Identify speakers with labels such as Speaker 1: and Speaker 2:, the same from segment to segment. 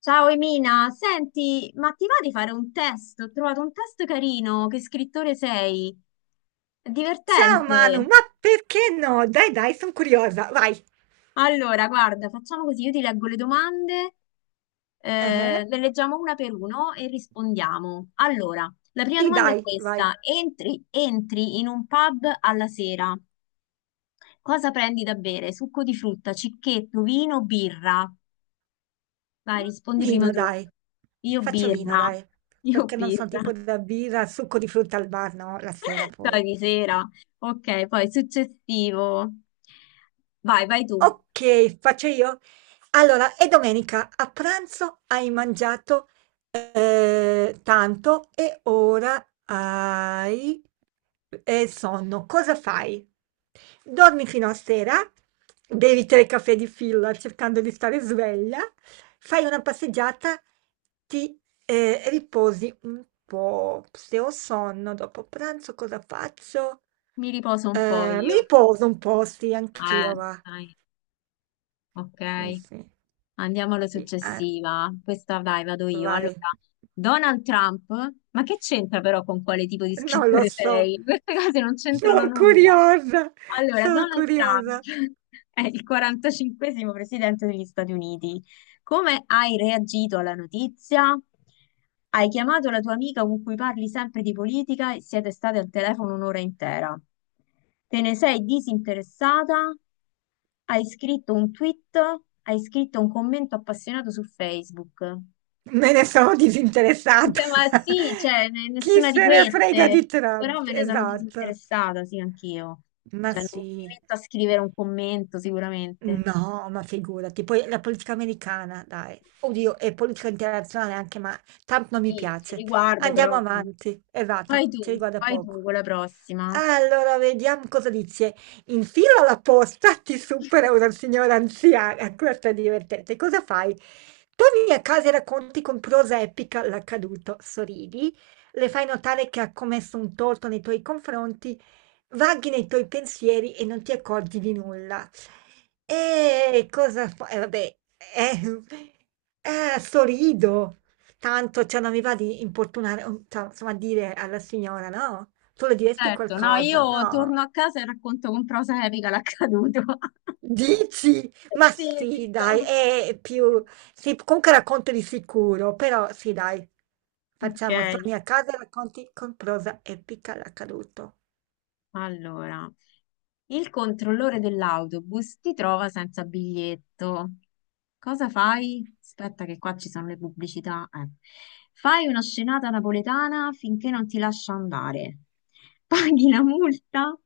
Speaker 1: Ciao Emina, senti, ma ti va di fare un test? Ho trovato un test carino, che scrittore sei? È
Speaker 2: Ciao
Speaker 1: divertente.
Speaker 2: Manu, ma perché no? Dai, dai, sono curiosa. Vai.
Speaker 1: Allora, guarda, facciamo così, io ti leggo le domande,
Speaker 2: Eh,
Speaker 1: le leggiamo una per uno e rispondiamo. Allora, la prima
Speaker 2: Sì,
Speaker 1: domanda è
Speaker 2: dai, vai.
Speaker 1: questa. Entri in un pub alla sera, cosa prendi da bere? Succo di frutta, cicchetto, vino, birra? Vai,
Speaker 2: Un
Speaker 1: rispondi prima
Speaker 2: vino,
Speaker 1: tu.
Speaker 2: dai.
Speaker 1: Io
Speaker 2: Faccio vino,
Speaker 1: birra,
Speaker 2: dai.
Speaker 1: io
Speaker 2: Perché non sono
Speaker 1: birra.
Speaker 2: tipo da birra, succo di frutta al bar, no? La sera
Speaker 1: Dai,
Speaker 2: poi.
Speaker 1: di sera. Ok, poi successivo. Vai, vai tu.
Speaker 2: Ok, faccio io? Allora, e domenica a pranzo hai mangiato, tanto e ora hai, sonno. Cosa fai? Dormi fino a sera, bevi 3 caffè di fila cercando di stare sveglia, fai una passeggiata, ti, riposi un po'. Se ho sonno dopo pranzo cosa faccio?
Speaker 1: Mi riposo un po'
Speaker 2: Mi
Speaker 1: io.
Speaker 2: riposo un po', sì,
Speaker 1: Eh,
Speaker 2: anch'io va.
Speaker 1: dai, ok.
Speaker 2: Sì, sì.
Speaker 1: Andiamo alla
Speaker 2: Sì, eh.
Speaker 1: successiva. Questa, dai, vado io. Allora,
Speaker 2: Vai.
Speaker 1: Donald Trump, ma che c'entra però con quale tipo di
Speaker 2: Non lo
Speaker 1: scrittore
Speaker 2: so.
Speaker 1: sei? Queste cose non c'entrano
Speaker 2: Sono
Speaker 1: nulla.
Speaker 2: curiosa,
Speaker 1: Allora,
Speaker 2: sono
Speaker 1: Donald Trump
Speaker 2: curiosa.
Speaker 1: è il 45esimo presidente degli Stati Uniti. Come hai reagito alla notizia? Hai chiamato la tua amica con cui parli sempre di politica e siete state al telefono un'ora intera. Te ne sei disinteressata? Hai scritto un tweet? Hai scritto un commento appassionato su Facebook?
Speaker 2: Me ne sono disinteressata.
Speaker 1: Minchia, ma sì, cioè,
Speaker 2: Chi
Speaker 1: nessuna di
Speaker 2: se ne frega
Speaker 1: queste,
Speaker 2: di Trump?
Speaker 1: però me ne sono
Speaker 2: Esatto.
Speaker 1: disinteressata, sì, anch'io.
Speaker 2: Ma
Speaker 1: Cioè, non mi
Speaker 2: sì.
Speaker 1: metto a scrivere un commento sicuramente.
Speaker 2: No, ma figurati, poi la politica americana, dai, oddio, e politica internazionale anche, ma Trump non mi
Speaker 1: Sì, ci
Speaker 2: piace.
Speaker 1: riguarda,
Speaker 2: Andiamo
Speaker 1: però. No.
Speaker 2: avanti, errata,
Speaker 1: Vai tu,
Speaker 2: ci riguarda poco.
Speaker 1: con la prossima.
Speaker 2: Allora, vediamo cosa dice. In fila alla posta ti supera una signora anziana, questa è divertente. Cosa fai? Torni a casa e racconti con prosa epica l'accaduto, sorridi, le fai notare che ha commesso un torto nei tuoi confronti. Vaghi nei tuoi pensieri e non ti accorgi di nulla. E cosa fa? Vabbè, eh, sorrido. Tanto, cioè, non mi va di importunare, cioè, insomma, dire alla signora, no? Tu le diresti
Speaker 1: Certo, no,
Speaker 2: qualcosa?
Speaker 1: io
Speaker 2: No.
Speaker 1: torno a casa e racconto con prosa epica l'accaduto.
Speaker 2: Dici? Ma
Speaker 1: Sì,
Speaker 2: sì, dai,
Speaker 1: esistono.
Speaker 2: è più. Sì, comunque racconto di sicuro, però sì, dai.
Speaker 1: Ok.
Speaker 2: Facciamo, torni a casa e racconti con prosa epica l'accaduto.
Speaker 1: Allora, il controllore dell'autobus ti trova senza biglietto. Cosa fai? Aspetta che qua ci sono le pubblicità. Fai una scenata napoletana finché non ti lascia andare. Paghi la multa,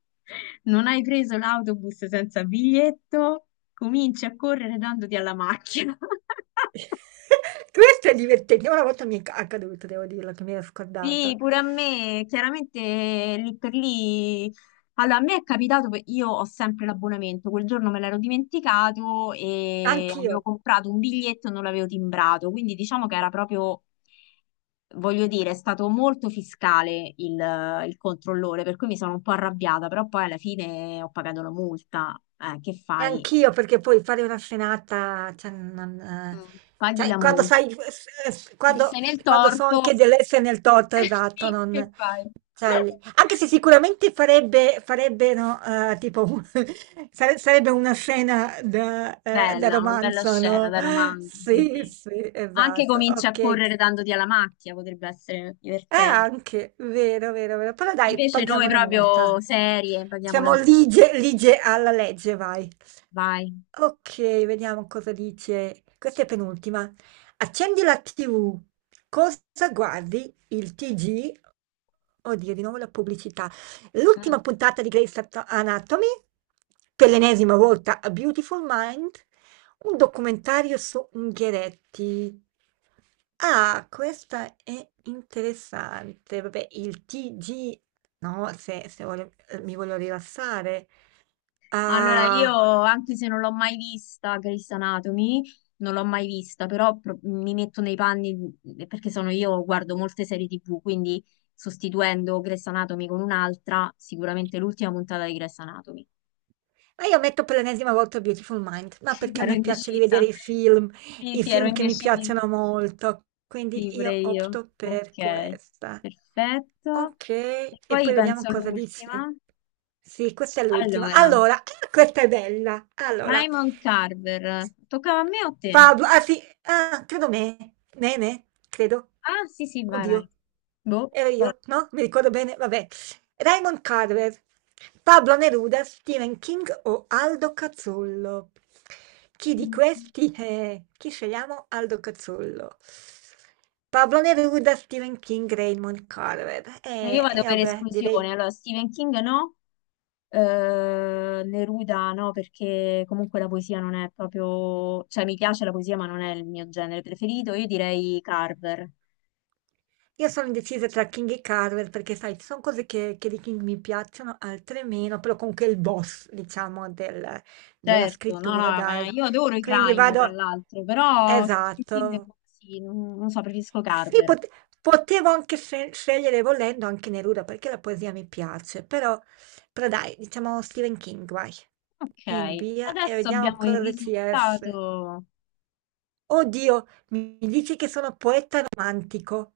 Speaker 1: non hai preso l'autobus senza biglietto, cominci a correre dandoti alla macchina.
Speaker 2: Questo è divertente. Una volta mi è accaduto, devo dirlo, che mi ero
Speaker 1: Sì,
Speaker 2: scordata.
Speaker 1: pure a me, chiaramente lì per lì. Allora, a me è capitato, che io ho sempre l'abbonamento, quel giorno me l'ero dimenticato e avevo
Speaker 2: Anch'io,
Speaker 1: comprato un biglietto e non l'avevo timbrato, quindi diciamo che era proprio, voglio dire, è stato molto fiscale il controllore, per cui mi sono un po' arrabbiata, però poi alla fine ho pagato la multa. Che
Speaker 2: e
Speaker 1: fai?
Speaker 2: anch'io, perché poi fare una scenata, cioè, non,
Speaker 1: Mm. Paghi
Speaker 2: cioè,
Speaker 1: la
Speaker 2: quando
Speaker 1: multa.
Speaker 2: sai, quando,
Speaker 1: Sei nel
Speaker 2: quando so anche
Speaker 1: torto.
Speaker 2: dell'essere nel torto, esatto,
Speaker 1: Sì, che
Speaker 2: non,
Speaker 1: fai?
Speaker 2: cioè, anche se sicuramente farebbe, no, tipo, sarebbe una scena da, da
Speaker 1: Bella, una bella
Speaker 2: romanzo,
Speaker 1: scena
Speaker 2: no?
Speaker 1: da romanzo, sì,
Speaker 2: Sì,
Speaker 1: sì.
Speaker 2: sì,
Speaker 1: Ma anche
Speaker 2: esatto,
Speaker 1: cominci a
Speaker 2: ok.
Speaker 1: correre dandoti alla macchia, potrebbe essere
Speaker 2: Eh,
Speaker 1: divertente.
Speaker 2: anche, vero, vero, vero. Però dai,
Speaker 1: Invece noi
Speaker 2: paghiamo la
Speaker 1: proprio
Speaker 2: multa.
Speaker 1: serie, paghiamo la
Speaker 2: Siamo
Speaker 1: multa.
Speaker 2: lige, lige alla legge, vai.
Speaker 1: Vai.
Speaker 2: Ok, vediamo cosa dice. Questa è penultima. Accendi la TV. Cosa guardi? Il TG? Oddio, di nuovo la pubblicità.
Speaker 1: Mm.
Speaker 2: L'ultima puntata di Grey's Anatomy, per l'ennesima volta a Beautiful Mind, un documentario su Unghieretti. Ah, questa è interessante. Vabbè, il TG, no, se mi voglio rilassare.
Speaker 1: Allora, io,
Speaker 2: Ah.
Speaker 1: anche se non l'ho mai vista, Grey's Anatomy, non l'ho mai vista, però mi metto nei panni, perché sono io, guardo molte serie TV, quindi sostituendo Grey's Anatomy con un'altra, sicuramente l'ultima puntata di Grey's Anatomy.
Speaker 2: Ma io metto per l'ennesima volta Beautiful Mind, ma perché a
Speaker 1: Ero
Speaker 2: me piace rivedere
Speaker 1: indecisa. Sì,
Speaker 2: i
Speaker 1: sì, ero
Speaker 2: film che mi
Speaker 1: indecisa.
Speaker 2: piacciono molto,
Speaker 1: Sì,
Speaker 2: quindi
Speaker 1: pure
Speaker 2: io
Speaker 1: io.
Speaker 2: opto
Speaker 1: Ok,
Speaker 2: per questa.
Speaker 1: perfetto.
Speaker 2: Ok,
Speaker 1: E
Speaker 2: e
Speaker 1: poi
Speaker 2: poi vediamo
Speaker 1: penso
Speaker 2: cosa dice.
Speaker 1: l'ultima.
Speaker 2: Sì, questa è l'ultima.
Speaker 1: Allora,
Speaker 2: Allora, ah, questa è bella. Allora,
Speaker 1: Raymond Carver. Toccava a me o a te?
Speaker 2: Pablo, ah sì, ah, credo me, credo.
Speaker 1: Ah, sì, sì, vai,
Speaker 2: Oddio,
Speaker 1: vai. Boh,
Speaker 2: ero
Speaker 1: vai.
Speaker 2: io, no? Mi ricordo bene, vabbè. Raymond Carver, Pablo Neruda, Stephen King o Aldo Cazzollo? Chi di
Speaker 1: Mm.
Speaker 2: questi è? Chi scegliamo? Aldo Cazzollo. Pablo Neruda, Stephen King, Raymond Carver.
Speaker 1: Io
Speaker 2: E,
Speaker 1: vado
Speaker 2: e
Speaker 1: per
Speaker 2: vabbè, direi.
Speaker 1: esclusione. Allora, Stephen King no, Neruda no, perché comunque la poesia non è proprio... Cioè, mi piace la poesia, ma non è il mio genere preferito. Io direi Carver.
Speaker 2: Io sono indecisa tra King e Carver perché, sai, ci sono cose che, di King mi piacciono, altre meno, però comunque è il boss, diciamo, della
Speaker 1: Certo, no,
Speaker 2: scrittura,
Speaker 1: no, ma
Speaker 2: dai.
Speaker 1: io adoro i
Speaker 2: Quindi
Speaker 1: crime, tra
Speaker 2: vado.
Speaker 1: l'altro, però Stephen King è
Speaker 2: Esatto.
Speaker 1: così, non so, preferisco
Speaker 2: Sì,
Speaker 1: Carver.
Speaker 2: potevo anche scegliere volendo anche Neruda perché la poesia mi piace, però dai, diciamo Stephen King, vai, in
Speaker 1: Ok,
Speaker 2: via e
Speaker 1: adesso
Speaker 2: vediamo
Speaker 1: abbiamo il
Speaker 2: cosa ci esce.
Speaker 1: risultato.
Speaker 2: Oddio, mi dici che sono poeta romantico.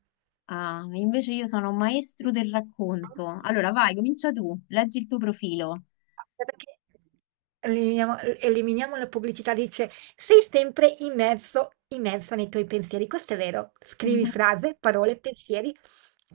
Speaker 1: Ah, invece io sono un maestro del racconto. Allora, vai, comincia tu, leggi il tuo profilo.
Speaker 2: Perché eliminiamo, eliminiamo la pubblicità, dice, sei sempre immerso, immerso nei tuoi pensieri. Questo è vero. Scrivi
Speaker 1: Mhm,
Speaker 2: frase, parole, pensieri,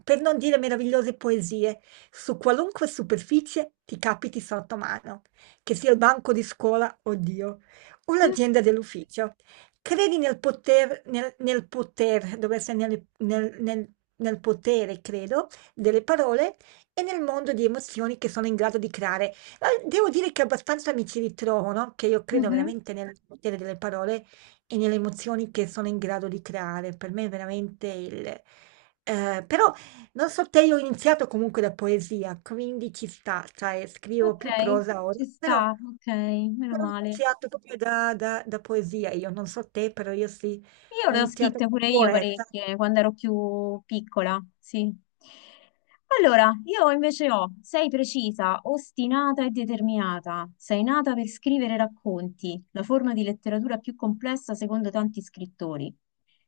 Speaker 2: per non dire meravigliose poesie. Su qualunque superficie ti capiti sotto mano, che sia il banco di scuola, oddio, o l'agenda dell'ufficio. Credi nel poter, dovrebbe essere nel potere, credo, delle parole e nel mondo di emozioni che sono in grado di creare. Devo dire che abbastanza mi ci ritrovo, no? Che io credo
Speaker 1: mhm,
Speaker 2: veramente nel potere delle parole e nelle emozioni che sono in grado di creare. Per me è veramente il. Però, non so, te, io ho iniziato comunque da poesia, quindi ci sta, cioè scrivo
Speaker 1: ok,
Speaker 2: più prosa ora,
Speaker 1: ci
Speaker 2: però,
Speaker 1: sta, ok, meno
Speaker 2: però ho
Speaker 1: male.
Speaker 2: iniziato proprio da, da poesia. Io non so te, però io sì,
Speaker 1: Io
Speaker 2: ho
Speaker 1: le ho
Speaker 2: iniziato
Speaker 1: scritte pure io
Speaker 2: come poeta.
Speaker 1: parecchie quando ero più piccola, sì. Allora, io invece ho, sei precisa, ostinata e determinata, sei nata per scrivere racconti, la forma di letteratura più complessa secondo tanti scrittori.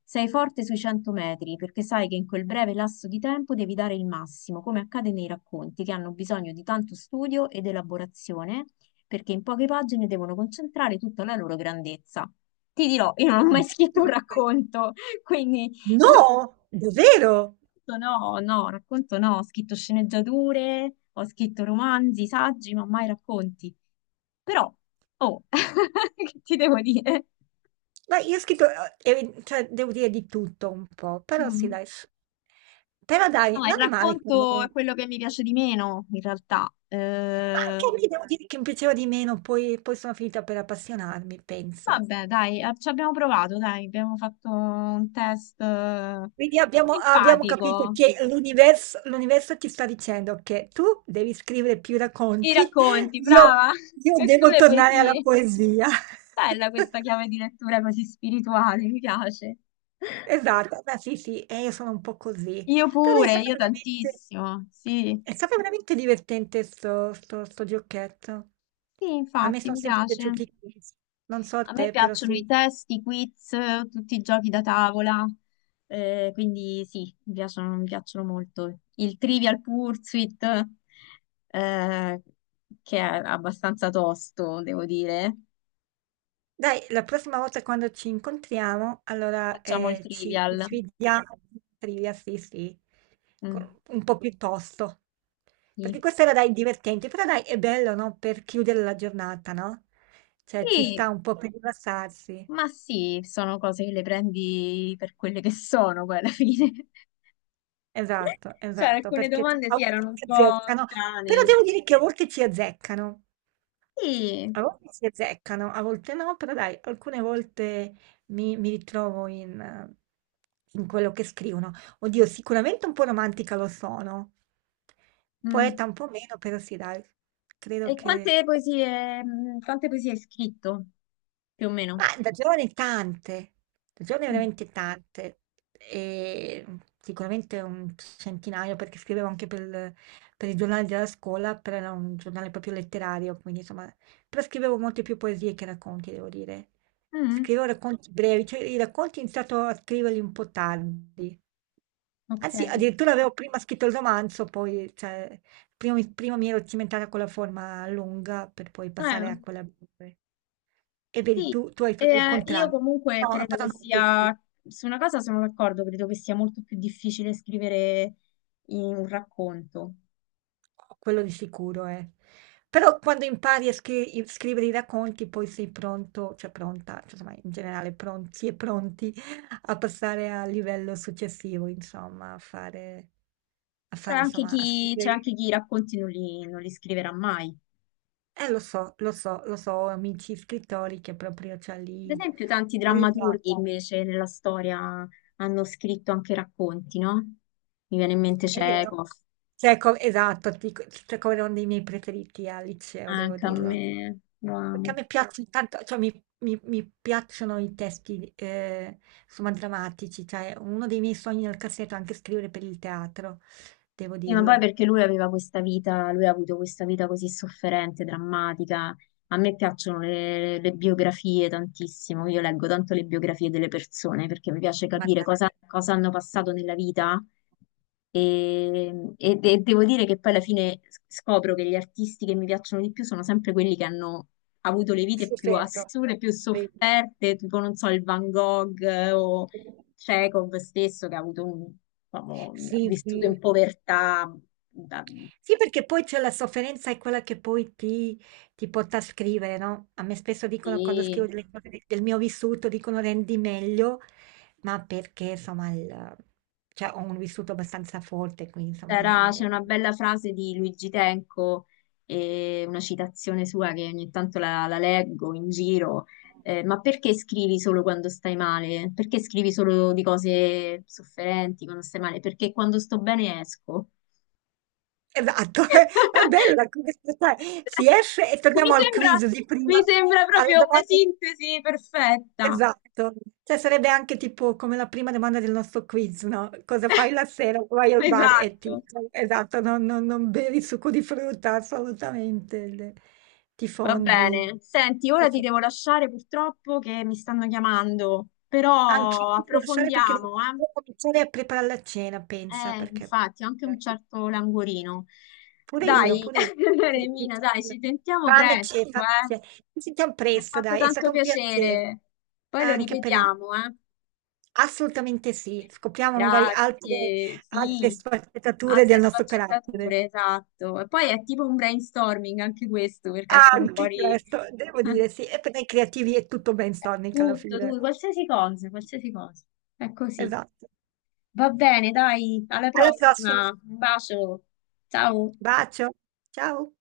Speaker 1: Sei forte sui 100 metri perché sai che in quel breve lasso di tempo devi dare il massimo, come accade nei racconti che hanno bisogno di tanto studio ed elaborazione perché in poche pagine devono concentrare tutta la loro grandezza. Ti dirò, io non ho mai scritto un racconto, quindi racconto
Speaker 2: No, davvero?
Speaker 1: no, no, racconto no, ho scritto sceneggiature, ho scritto romanzi, saggi, ma mai racconti. Però, oh, che ti devo dire?
Speaker 2: Dai, io ho scritto, cioè, devo dire di tutto un po', però sì,
Speaker 1: Mm.
Speaker 2: dai. Però dai,
Speaker 1: No, il
Speaker 2: non è male come.
Speaker 1: racconto
Speaker 2: Ma
Speaker 1: è quello che mi piace di meno, in realtà.
Speaker 2: anche a me devo dire che mi piaceva di meno, poi, sono finita per appassionarmi, pensa.
Speaker 1: Vabbè, dai, ah, ci abbiamo provato, dai, abbiamo fatto un test
Speaker 2: Quindi abbiamo capito
Speaker 1: empatico.
Speaker 2: che l'universo ti sta dicendo che tu devi scrivere più
Speaker 1: I
Speaker 2: racconti,
Speaker 1: racconti,
Speaker 2: io,
Speaker 1: brava!
Speaker 2: io
Speaker 1: E tu
Speaker 2: devo
Speaker 1: le
Speaker 2: tornare alla
Speaker 1: poesie.
Speaker 2: poesia.
Speaker 1: Bella questa chiave di lettura così spirituale, mi piace.
Speaker 2: Esatto, beh sì, sì, e io sono un po' così.
Speaker 1: Io
Speaker 2: Però è
Speaker 1: pure,
Speaker 2: stato
Speaker 1: io
Speaker 2: veramente,
Speaker 1: tantissimo, sì.
Speaker 2: è stato veramente divertente sto giocchetto.
Speaker 1: Sì,
Speaker 2: A me
Speaker 1: infatti,
Speaker 2: sono
Speaker 1: mi
Speaker 2: sempre
Speaker 1: piace.
Speaker 2: piaciuti i quiz. Non so a
Speaker 1: A me
Speaker 2: te, però sì.
Speaker 1: piacciono i testi, i quiz, tutti i giochi da tavola, quindi sì, mi piacciono molto. Il Trivial Pursuit, eh, che è abbastanza tosto, devo dire.
Speaker 2: Dai, la prossima volta quando ci incontriamo, allora
Speaker 1: Facciamo il
Speaker 2: ci
Speaker 1: Trivial.
Speaker 2: sfidiamo in trivia, sì, sì,
Speaker 1: Mm,
Speaker 2: un po' più tosto. Perché
Speaker 1: sì.
Speaker 2: questo era, dai, divertente, però dai, è bello, no? Per chiudere la giornata, no? Cioè, ci
Speaker 1: Sì,
Speaker 2: sta un po' per rilassarsi.
Speaker 1: ma sì, sono cose che le prendi per quelle che sono, poi alla fine.
Speaker 2: Esatto,
Speaker 1: Cioè,
Speaker 2: esatto,
Speaker 1: alcune
Speaker 2: perché
Speaker 1: domande
Speaker 2: a
Speaker 1: sì,
Speaker 2: volte
Speaker 1: erano un
Speaker 2: ci
Speaker 1: po'
Speaker 2: azzeccano, però
Speaker 1: strane.
Speaker 2: devo dire che a volte ci azzeccano.
Speaker 1: Sì.
Speaker 2: A volte si azzeccano, a volte no, però dai, alcune volte mi ritrovo in quello che scrivono. Oddio, sicuramente un po' romantica lo sono,
Speaker 1: Mm.
Speaker 2: poeta un po' meno, però sì, dai,
Speaker 1: E
Speaker 2: credo che.
Speaker 1: quante poesie hai scritto, più o meno?
Speaker 2: Ma da giovane tante, da giovane
Speaker 1: Mm.
Speaker 2: veramente tante, e sicuramente un centinaio perché scrivevo anche per il giornale della scuola, però era un giornale proprio letterario, quindi insomma, però scrivevo molte più poesie che racconti, devo dire.
Speaker 1: Mm.
Speaker 2: Scrivevo racconti brevi, cioè i racconti ho iniziato a scriverli un po' tardi.
Speaker 1: Ok.
Speaker 2: Anzi, addirittura avevo prima scritto il romanzo, poi cioè, Prima mi ero cimentata con la forma lunga per poi passare a quella breve. E vedi,
Speaker 1: Sì.
Speaker 2: tu hai fatto il
Speaker 1: Io
Speaker 2: contrario.
Speaker 1: comunque
Speaker 2: No, ha
Speaker 1: credo
Speaker 2: fatto
Speaker 1: che
Speaker 2: anche tu, sì.
Speaker 1: sia, su una cosa sono d'accordo, credo che sia molto più difficile scrivere in un racconto.
Speaker 2: Quello di sicuro, eh. Però quando impari a scrivere i racconti, poi sei pronto, cioè pronta, cioè, insomma, in generale pronti e pronti a passare al livello successivo, insomma, a fare, a
Speaker 1: C'è
Speaker 2: fare,
Speaker 1: anche
Speaker 2: insomma, a
Speaker 1: chi, c'è anche
Speaker 2: scrivere.
Speaker 1: chi i racconti non li scriverà mai.
Speaker 2: Lo so, lo so, lo so, ho amici scrittori che proprio, cioè,
Speaker 1: Per
Speaker 2: lì
Speaker 1: esempio, tanti
Speaker 2: non gli
Speaker 1: drammaturghi
Speaker 2: piace.
Speaker 1: invece nella storia hanno scritto anche racconti, no? Mi viene in mente
Speaker 2: È vero.
Speaker 1: Chekhov,
Speaker 2: Cioè, esatto, cioè, come uno dei miei preferiti al liceo, devo
Speaker 1: anche a
Speaker 2: dirlo.
Speaker 1: me, lo
Speaker 2: Perché a
Speaker 1: amo.
Speaker 2: me piacciono tanto, cioè, mi piacciono i testi, insomma, drammatici. Cioè, uno dei miei sogni nel cassetto è anche scrivere per il teatro, devo
Speaker 1: Sì, ma poi
Speaker 2: dirlo.
Speaker 1: perché lui aveva questa vita, lui ha avuto questa vita così sofferente, drammatica. A me piacciono le biografie tantissimo, io leggo tanto le biografie delle persone perché mi piace
Speaker 2: Ma
Speaker 1: capire
Speaker 2: dai,
Speaker 1: cosa, cosa hanno passato nella vita e devo dire che poi alla fine scopro che gli artisti che mi piacciono di più sono sempre quelli che hanno avuto le vite più
Speaker 2: stupendo.
Speaker 1: assurde, più
Speaker 2: Stupendo.
Speaker 1: sofferte, tipo non so, il Van Gogh o Chekhov stesso che ha avuto diciamo, ha
Speaker 2: Sì, sì.
Speaker 1: vissuto
Speaker 2: Sì.
Speaker 1: in povertà. da-
Speaker 2: Sì, perché poi c'è la sofferenza è quella che poi ti porta a scrivere, no? A me spesso dicono quando scrivo
Speaker 1: e
Speaker 2: delle cose del mio vissuto, dicono rendi meglio, ma perché insomma cioè, ho un vissuto abbastanza forte, quindi insomma.
Speaker 1: C'è una bella frase di Luigi Tenco, e una citazione sua che ogni tanto la, la leggo in giro. Ma perché scrivi solo quando stai male? Perché scrivi solo di cose sofferenti quando stai male? Perché quando sto bene esco.
Speaker 2: Esatto, è bella come sai. Si esce e
Speaker 1: Mi
Speaker 2: torniamo al
Speaker 1: sembra,
Speaker 2: quiz di prima,
Speaker 1: mi sembra
Speaker 2: alla
Speaker 1: proprio una
Speaker 2: domanda.
Speaker 1: sintesi perfetta.
Speaker 2: Esatto, cioè sarebbe anche tipo come la prima domanda del nostro quiz, no? Cosa fai la sera? Vai al bar e ti.
Speaker 1: Esatto.
Speaker 2: Esatto, non, non bevi succo di frutta, assolutamente. Ti
Speaker 1: Va
Speaker 2: fondi.
Speaker 1: bene, senti,
Speaker 2: Ti
Speaker 1: ora ti devo
Speaker 2: fondi.
Speaker 1: lasciare purtroppo che mi stanno chiamando,
Speaker 2: Anche
Speaker 1: però
Speaker 2: io devo lasciare perché devo,
Speaker 1: approfondiamo, eh?
Speaker 2: devo cominciare a preparare la cena, pensa, perché.
Speaker 1: Infatti, ho anche un certo languorino.
Speaker 2: Pure io,
Speaker 1: Dai,
Speaker 2: pure io.
Speaker 1: Remina, dai, ci sentiamo
Speaker 2: Fame c'è,
Speaker 1: presto,
Speaker 2: fame
Speaker 1: eh?
Speaker 2: c'è. Ci sentiamo
Speaker 1: Mi ha
Speaker 2: presto,
Speaker 1: fatto
Speaker 2: dai, è
Speaker 1: tanto
Speaker 2: stato un piacere.
Speaker 1: piacere. Poi lo
Speaker 2: Anche per me.
Speaker 1: ripetiamo, eh?
Speaker 2: Assolutamente sì, scopriamo magari altre
Speaker 1: Grazie,
Speaker 2: altre
Speaker 1: sì,
Speaker 2: sfaccettature
Speaker 1: altre
Speaker 2: del nostro carattere.
Speaker 1: sfaccettature, esatto. E poi è tipo un brainstorming anche questo, perché escono
Speaker 2: Anche
Speaker 1: fuori...
Speaker 2: questo, devo dire sì, e per noi creativi è tutto brainstorming alla
Speaker 1: Tutto,
Speaker 2: fine.
Speaker 1: tutto, qualsiasi cosa, qualsiasi cosa. È così.
Speaker 2: Esatto.
Speaker 1: Va bene, dai, alla
Speaker 2: Alla prossima.
Speaker 1: prossima. Un bacio. Ciao.
Speaker 2: Bacio. Ciao.